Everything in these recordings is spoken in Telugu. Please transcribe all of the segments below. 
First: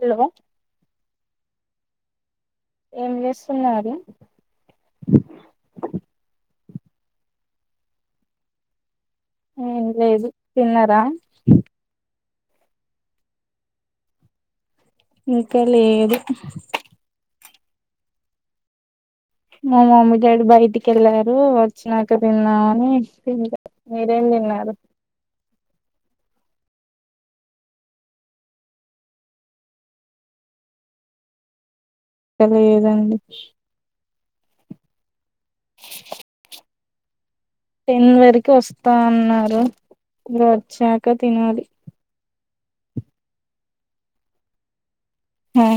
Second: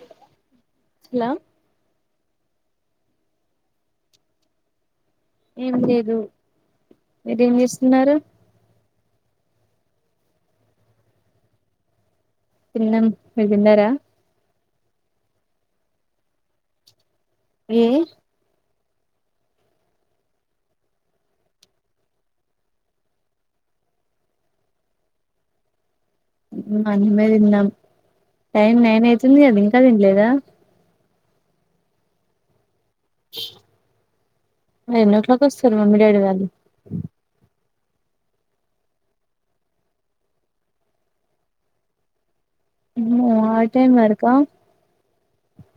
హలో! హలో! ఏం చేస్తున్నారు? ఏం లేదు, మీరేం చేస్తున్నారు? ఏం లేదు తిన్నరా తిన్నం మీర్ తిన్నరా ఇంకా లేదు. ఏ మా మమ్మీ డాడీ బైటికెళ్ళారు వచ్చినాక తిందామని తిన్లె మీరేం తిన్నారు అన్నమే తిన్నాం. టైం నైన్ అయితుంది కదా ఇంకా తిన్లేదా లేదండి. ఎన్నో క్లాక్ కొస్తరు మమ్మీ, డాడీ వాళ్ళు టెన్ వరకి వస్తా అన్నారు ఇగ వచ్చాక తినాలి. మ్ హ్ ఆ టైం వర్కా హ ఆ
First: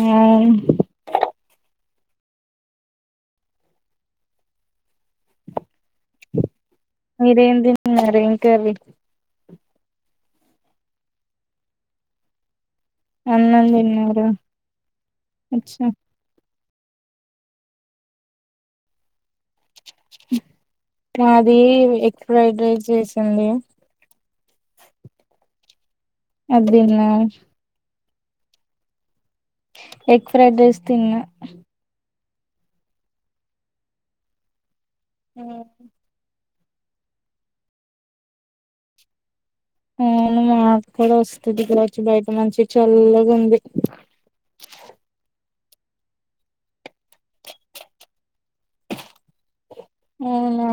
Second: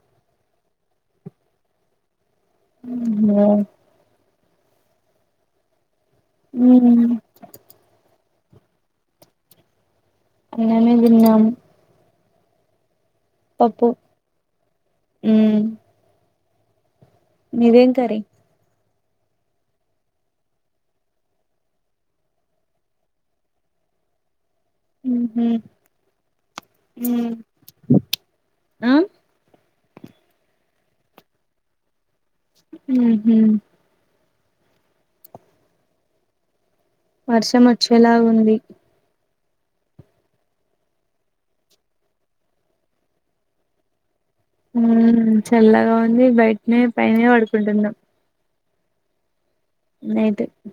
మ్ హ్ మ్మ్ మీరేం తిన్నారు, ఏం కర్రీ? అన్నమే తిన్నాం. అన్నం పప్పు తిన్నారా మ్మ్ అచ్చా మీదేం కర్రీ కాది ఎగ్ ఫ్రైడ్ రైస్ చేసింది. అది తిన్నా అ ఎగ్ ఫ్రైడ్ రైస్ తిన్న. మ్ హ్ ఆ వర్షం వచ్చేలాగుంది. అవును మా కూడా వస్తది కావచ్చు బయట మంచి చల్లగుంది. మ్ చల్లగా ఉంది బైట్నే పైనే పడుకుంటున్నం. అవునా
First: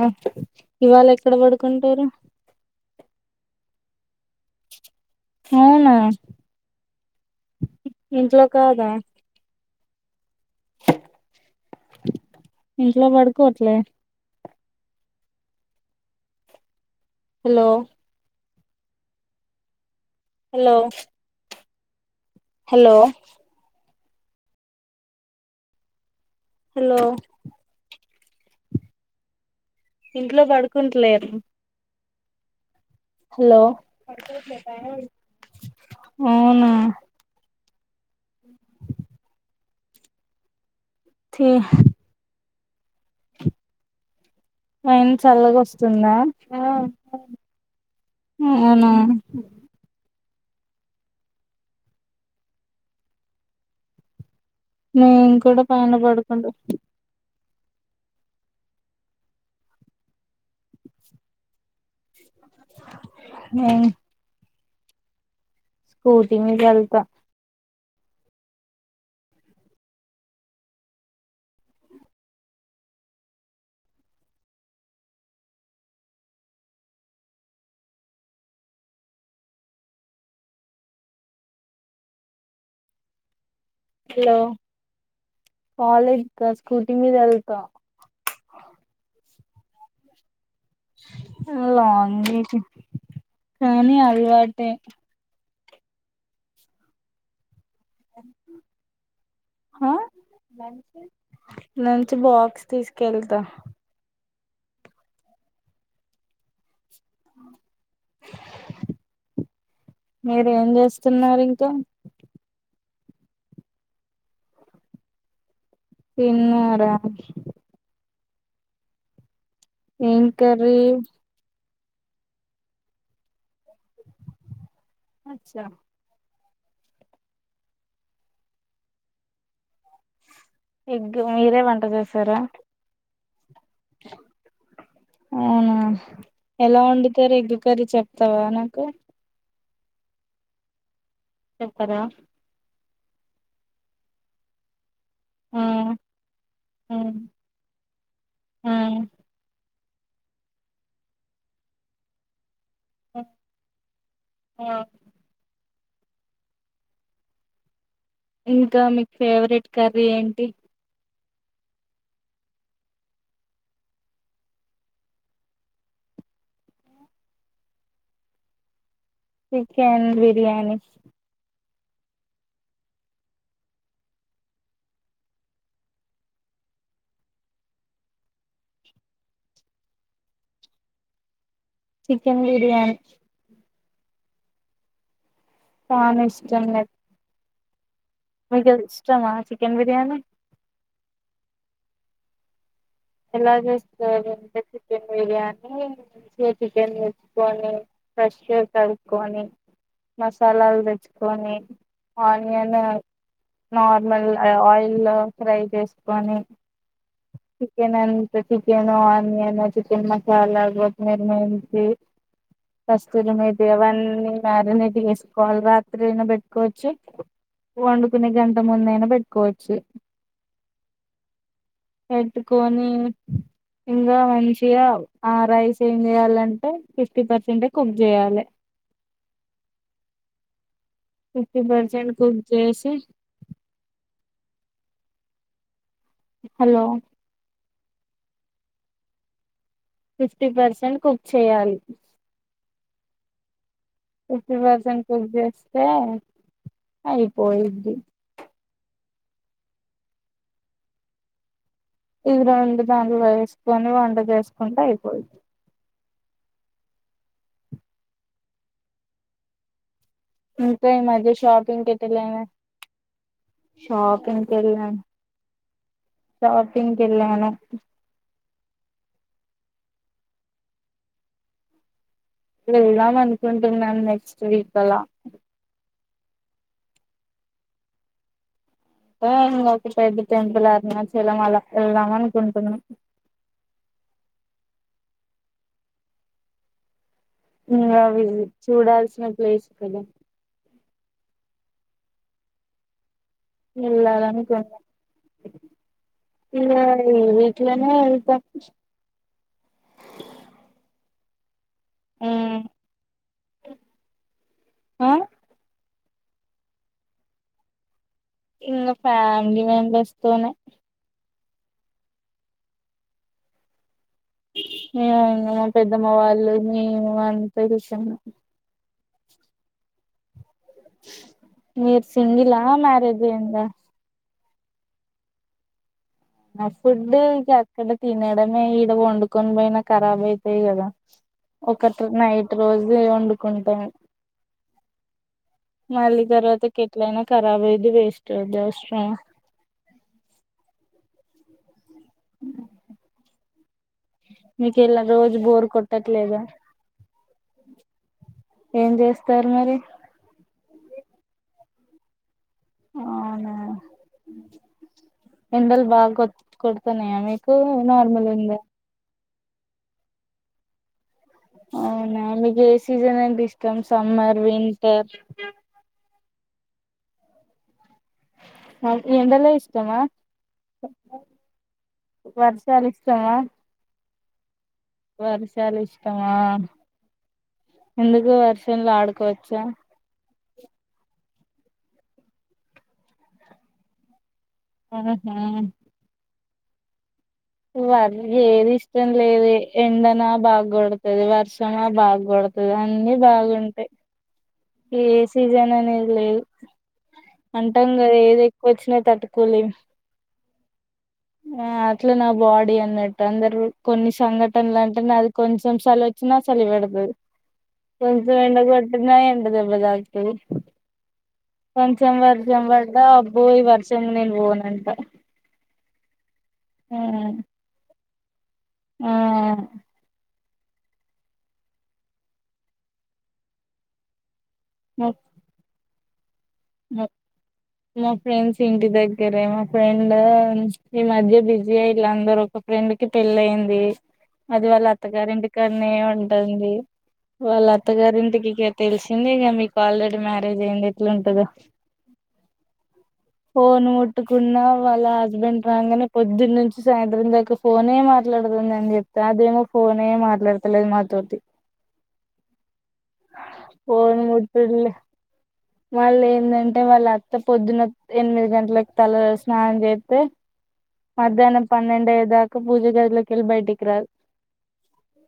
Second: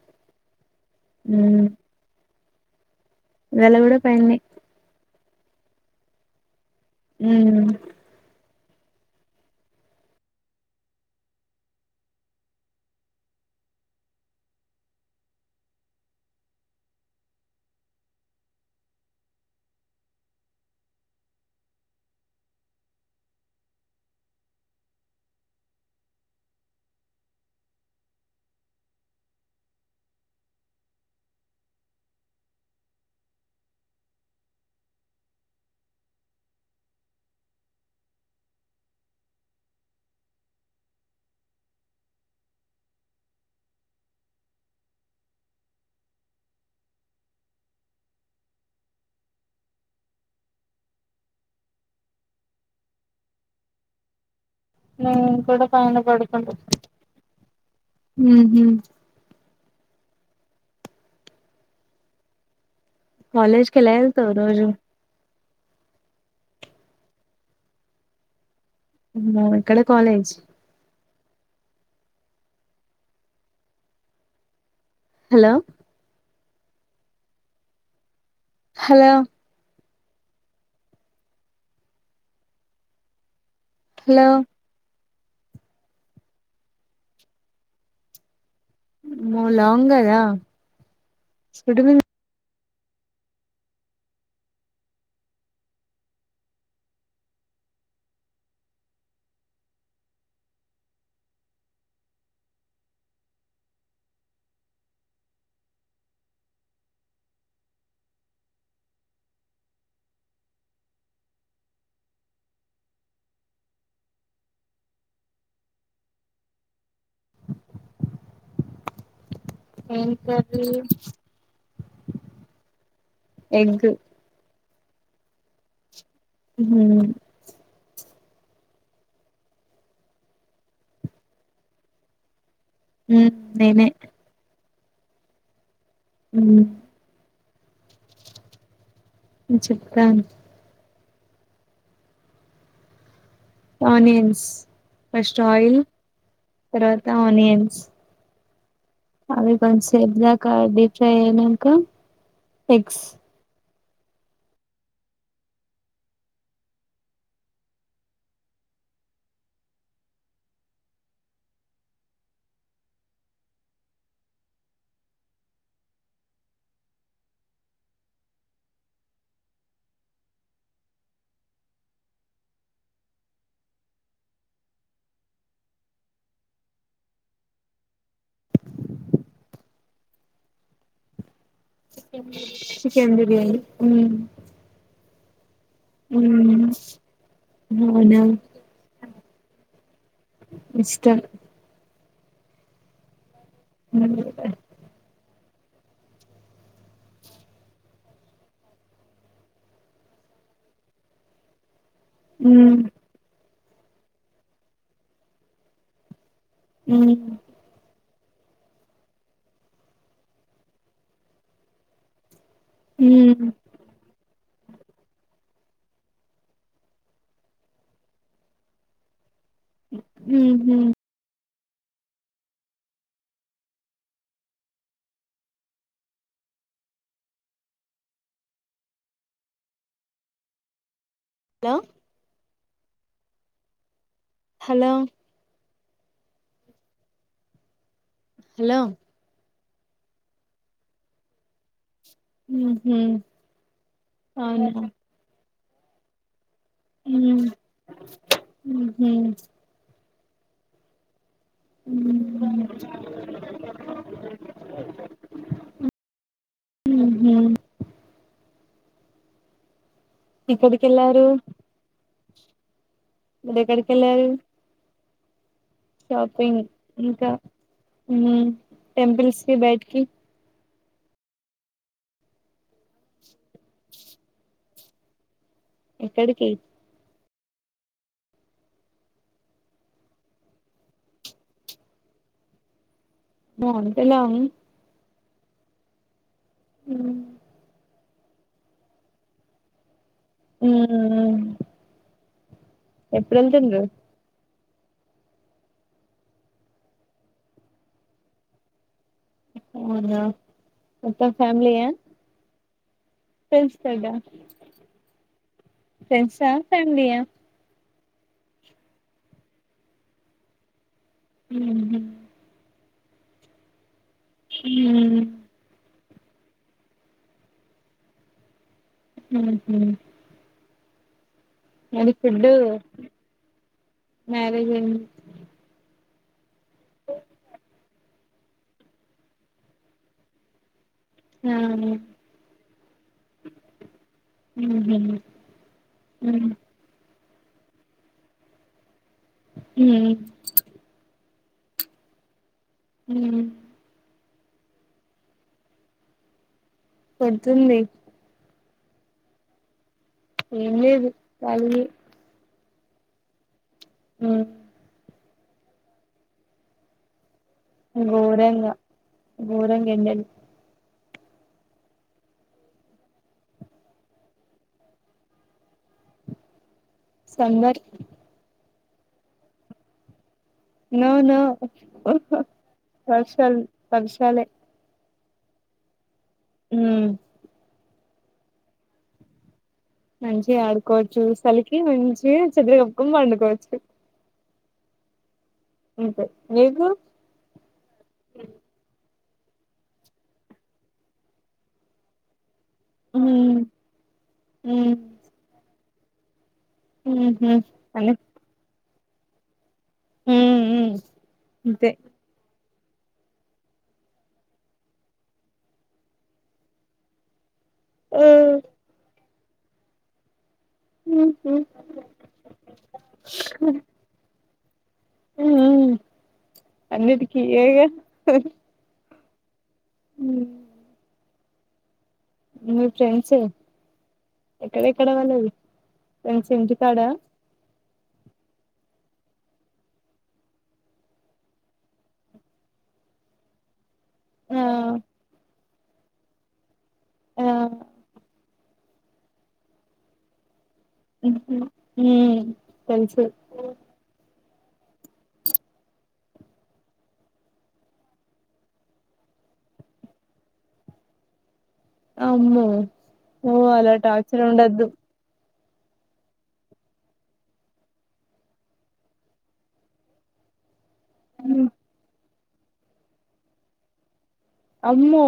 ఇవాళ ఎక్కడ మ్మ్ పడుకుంటారు. ఇవాళ గుడా పైన్నే అవునా మ్ ఇంట్లో కాదా ఇంట్లో పడుకోవట్లే? హలో! హలో! హలో! హలో! ఇంట్లో పడుకుంట్లేర్ హలో! అవునా [inaudible] తీ ఫైన చల్లగా వస్తుందా ఆ ఉ అవునా నువ్వు మేము కూడా పైన కనబడుతుం పడుకుంటాం ఊహు కాలేజ్ నేను కెళ్ళావు రోజు స్కూటీ మీద ఎల్త ఇక్కడ college hello hello hello college scooty మీద వెళ్తా మో లాంగ్ కదా సుడి గు లాంగే కానీ అలవాటే అ ఆ లంచ్ బాక్స్ తీసుకెళతా [inaudible] మీరు ఏం జేస్తున్నారు ఇంకా తిన్నర ఏం ఏంటది కర్రీ ఎగ్ అచ్చా ఉ ఎగ్ మీరే వంట చేసారా ఉ నేనే అవునా ఉమ్ ఎలా వండుతారు ఎగ్ కర్రి చెప్తావా నాకు చెప్తాను చెప్పరా ఆనియన్స్ ఫస్ట్ ఆ ఆయిల్ తర్వాత ఆ ఆనియన్స్ వన్స్ ఎగ్ లాకా డి ఫ్రై అయినంక ఎగ్స్ ఆ ఇంకా మీకు ఫేవరెట్ కర్రీ ఏంటి chicken biryani chicken biryani chicken biryani ఉ తాను ఇష్టంలే అవునా ఇష్టమా చికెన్ బిర్యానీ ఇష్టం ఎలా చేస్తారు మీరు చికెన్ బిర్యానీ ఉ మంచిగా చికెన్ తెచ్చుకొని ఫ్రెష్ గా కడుక్కొని మసాలాలు తెచ్చుకొని ఉమ్ ఆనియన్ నార్మల్ ఆ ఆయిల్లో ఫ్రై చేసుకొని మ్మ్ చికెన్ అంతా చికెన్ ఆనియన్ ఆ చికెన్ మసాలా కొత్తిమీరీ కస్తూరి ఉమ్ మేతి అవన్నీ మ్యాగినేట్ చేసుకోవాలి రాత్రి అయిన పెట్టుకోవచ్చు వండుకునే గంట ముందు అయినా పెట్టుకోవచ్ ఉహ్మ్ పెట్టుకొని ఇంగా మంచిగ ఆ రైస్ ఏం చేయాలంటే ఫిఫ్టీ పర్సెంటే ఏ కుక్ చేయాలే ఫిఫ్టీ హలో పర్సెంట్ కుక్ జెసి hello hello hello fifty percent cook చేయాలి ఉహ్మ్ ఫిఫ్టీ పర్సెంట్ కుక్ చేస్తే అయిపోయిది ఉహ్మ్ ఉమ్ ఇ రెండు దాంట్లో వేసుకొని దాంట్లోకి వేసుకుంటే అయిపోయిద్ది ఉహ్మ్ ఇంక ఎక్కడికి ఈ వెళ్ళారు మధ్య షాపింగ్ కి ఎట్టలేవే మీరు ఎక్కడికి వెళ్ళారు షాపింగ్ కి ఎళ్ళా షాపింగ్ ఇంక వెళ్ళాను నీ టెంపుల్స్ కి బయటికి వెళ్దాం అనుకుంటున్నాను నెక్స్ట్ వీక్ అల ఎక్కడికి ఉ ఒక పెద్ద టెంపుల్ అరుణాచలం అలా వెళ్దాం అనుకుంటున్న బావుంటల హ్మ్ ఇంకా విజిట్ చూడాల్సిన ప్లేస్ కద హ్మ్ హ్మ్ ఎల్లారనుకోన్న వెళ్లాలి ఈ వీక్లోనే వెళ్త అవునా మొత్తం ఫ్యామిలీ ఆ ఫ్రెండ్స్ తోట ఆ ఫ్రెండ్సా ఫ్యామలీయా ఇంగ ఫ్యామిలీ మెంబెర్స్ తోనే ఉహ్మ్ యా ఇంగ మా పెద్దమ్మ వాళ్ళు మేము [unintelligible] ఊహు మీరు సింగిలా మ్యారేజ్ అయింద మ్యారేజ్ అయింది నా ఫుడ్ ఇంకా అక్కడ తినడమే ఈడ వండుకొని పోయినా కరాబ్ అయితది కద ఆ ఒకటో నైట్ రోజే వండుకుంటాం ఉహు మళ్ళీ ఉమ్ తరువాత కేట్లాయిన ఖరాబ్ ఐద్ధి వేస్ట్ ఐద్ధి అవసరమా హ్మ్ హ్మ్ హ్మ్ మీకు ఎలా రోజు బోర్ కొట్టట్లేద కొడతుంది ఏం జెస్తరు మరి ఎం లేదు కాలినే అవునా మ్ ఎండల్ బాగా కొట్ కొడ్తున్నయా మీకు నార్మల్ ఉందా గోరంగ్ ఎండలు అవునా మీక్ ఏ సీజన్ అంటే ఇష్టం సమ్మర్, వింటర్ సమ్మర్ అ ఈ ఎండలే ఇష్టమా నో నో వర్షాలు వర్షాల్ వర్షాలే వర్షాల్ ఇష్టమా ఉమ్ ఎందుకు వర్షంలో ఆడుకోవచ్చ మంచిగ ఆడుకోవచ్చు సలికి మంచిగ చద్దర్ కప్పుకోన్ పండుకోవచ్చు. [unintelligible] మీకు? వర్ ఏది ఇష్టం లేదీ ఎండన బాగ గొడ్తది వర్షంమా బాగ్ గొడ్ తది. అన్ని ఉమ్ బాగుంటయి ఉమ్ ఏ సీజన్ అనేద్ లేదు. ఉహు అంటం అని గదా ఏది ఎక్కువ వచ్చినా తట్టుకోలేం. హ్మ్ మ్ ఆ అట్ల నా బాడీ అం న్నట్టు అందరు కొన్ని సంఘటనలంటే నాది కొంచం సలొచ్చినా వచ్చినా చలిపెడతది. ఆ కొంచం ఎండ కొట్టినా ఎండ దెబ్బ తాకుతది. ఉహు కొంచం వర్షం పడ్డా అబ్బో ఈ వర్షంలొ నేన్ పోనంట. మ్ మ్ ఆ అన్నీటికి [unintelligible] ఆ హ్ మీ ఫ్రెండ్స్ ఎక్కడెక్కడ మా వాళ్ళది ఫ్రెండ్స్ ఇంటి కాడా మా ఫ్రెండ్స్ ఇంటి దగ్గరే మా ఫ్రెండ్ ఉండదా ఈ మధ్య బిజి అయిన్లు అందరు ఫ్రెండ్కి పెళ్లైంది. ఆ అది వాళ్ళ అత్తగారింటికాన్నే ఉంటుంది. ఆ వాళ్ళ అత్తగారింటికి [inaudible] తెల్సిందేగ మీక్ ఆల్రెడీ మ్యారేజ్ అయింది ఎట్లుంటదో మ్ తెల్సు కున్నా వాళ్ళ హస్బెండ్ రాంగనే పొద్దున్నుంచి సాయంత్రం దాకా ఫోనే మాట్లాడ్తుందని చెప్ప అదేమో ఫోనే మాట్లాడ్తలేదు మాతోటి అమ్మో ఓ అలా టార్చర్ ఉండద్దు. వాళ్లే ఎందంటే వాళ్ళ అత్త పొద్దున ఎనిమిది గంటలక్ తల స్నానం జేత్తే మధ్యాహ్నం పన్నెండయ్యేదాక పూజ గదికెల్లి బైటిక్ రాదు. అమ్మో!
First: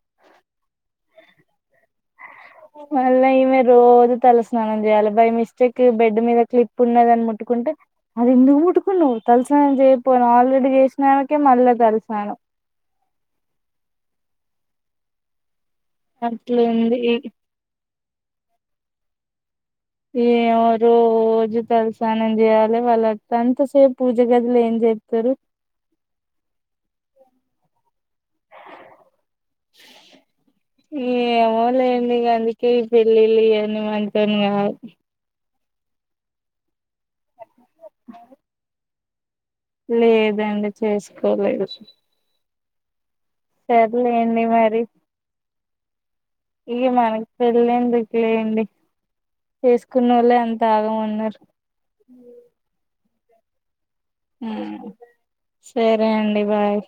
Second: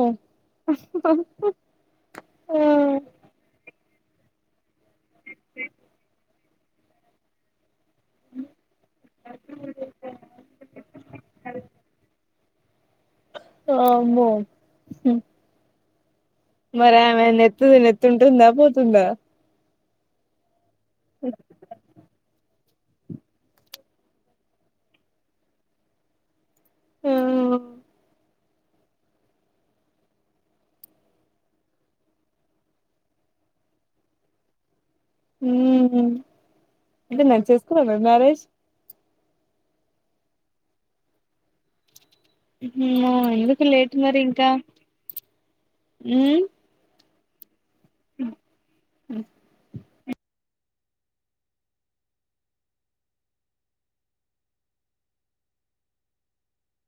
మళ్ళ ఈమె రోజు తల స్నానం చేయాలె బై మిస్టేక్ బెడ్ మీద స్లిప్ ఉన్నదన్ ముట్టుకుంటే అద్ ఎందుకు ముట్టుకున్నవ్ తల స్నానం చేయిపో ఆల్రెడీ చేసినంకే మళ్ళ తల స్నానం వామ్మో! మరి అట్లుంది ఆమె నెత్తుది నెత్తుంటుందా పోతుందా? ఏ ఆ రోజు తలస్నానం చేయాల్ అంత సేప్ పూజ గదిలో ఏం చేత్తరు. ఏమో లేండి ఇగ అందుకే ఈ పెళ్ళిళ్ ఇ అన్ని మంతోని కాదు హ్మ్ అయితే మీరు చేసుకోలేదా మరి మ్యారేజ్ లేదండి చేసుకోలేదు అమ్మ ఎందుకు లేట్ మరి సర్లేండి ఇంకా మరి ఉమ్ ఇగ మనకు పెళ్లెందుకులేండి చేసుకున్న వాళ్లే అం థాగ ఉన్నారు హ్మ్ సరే అండి బాయ్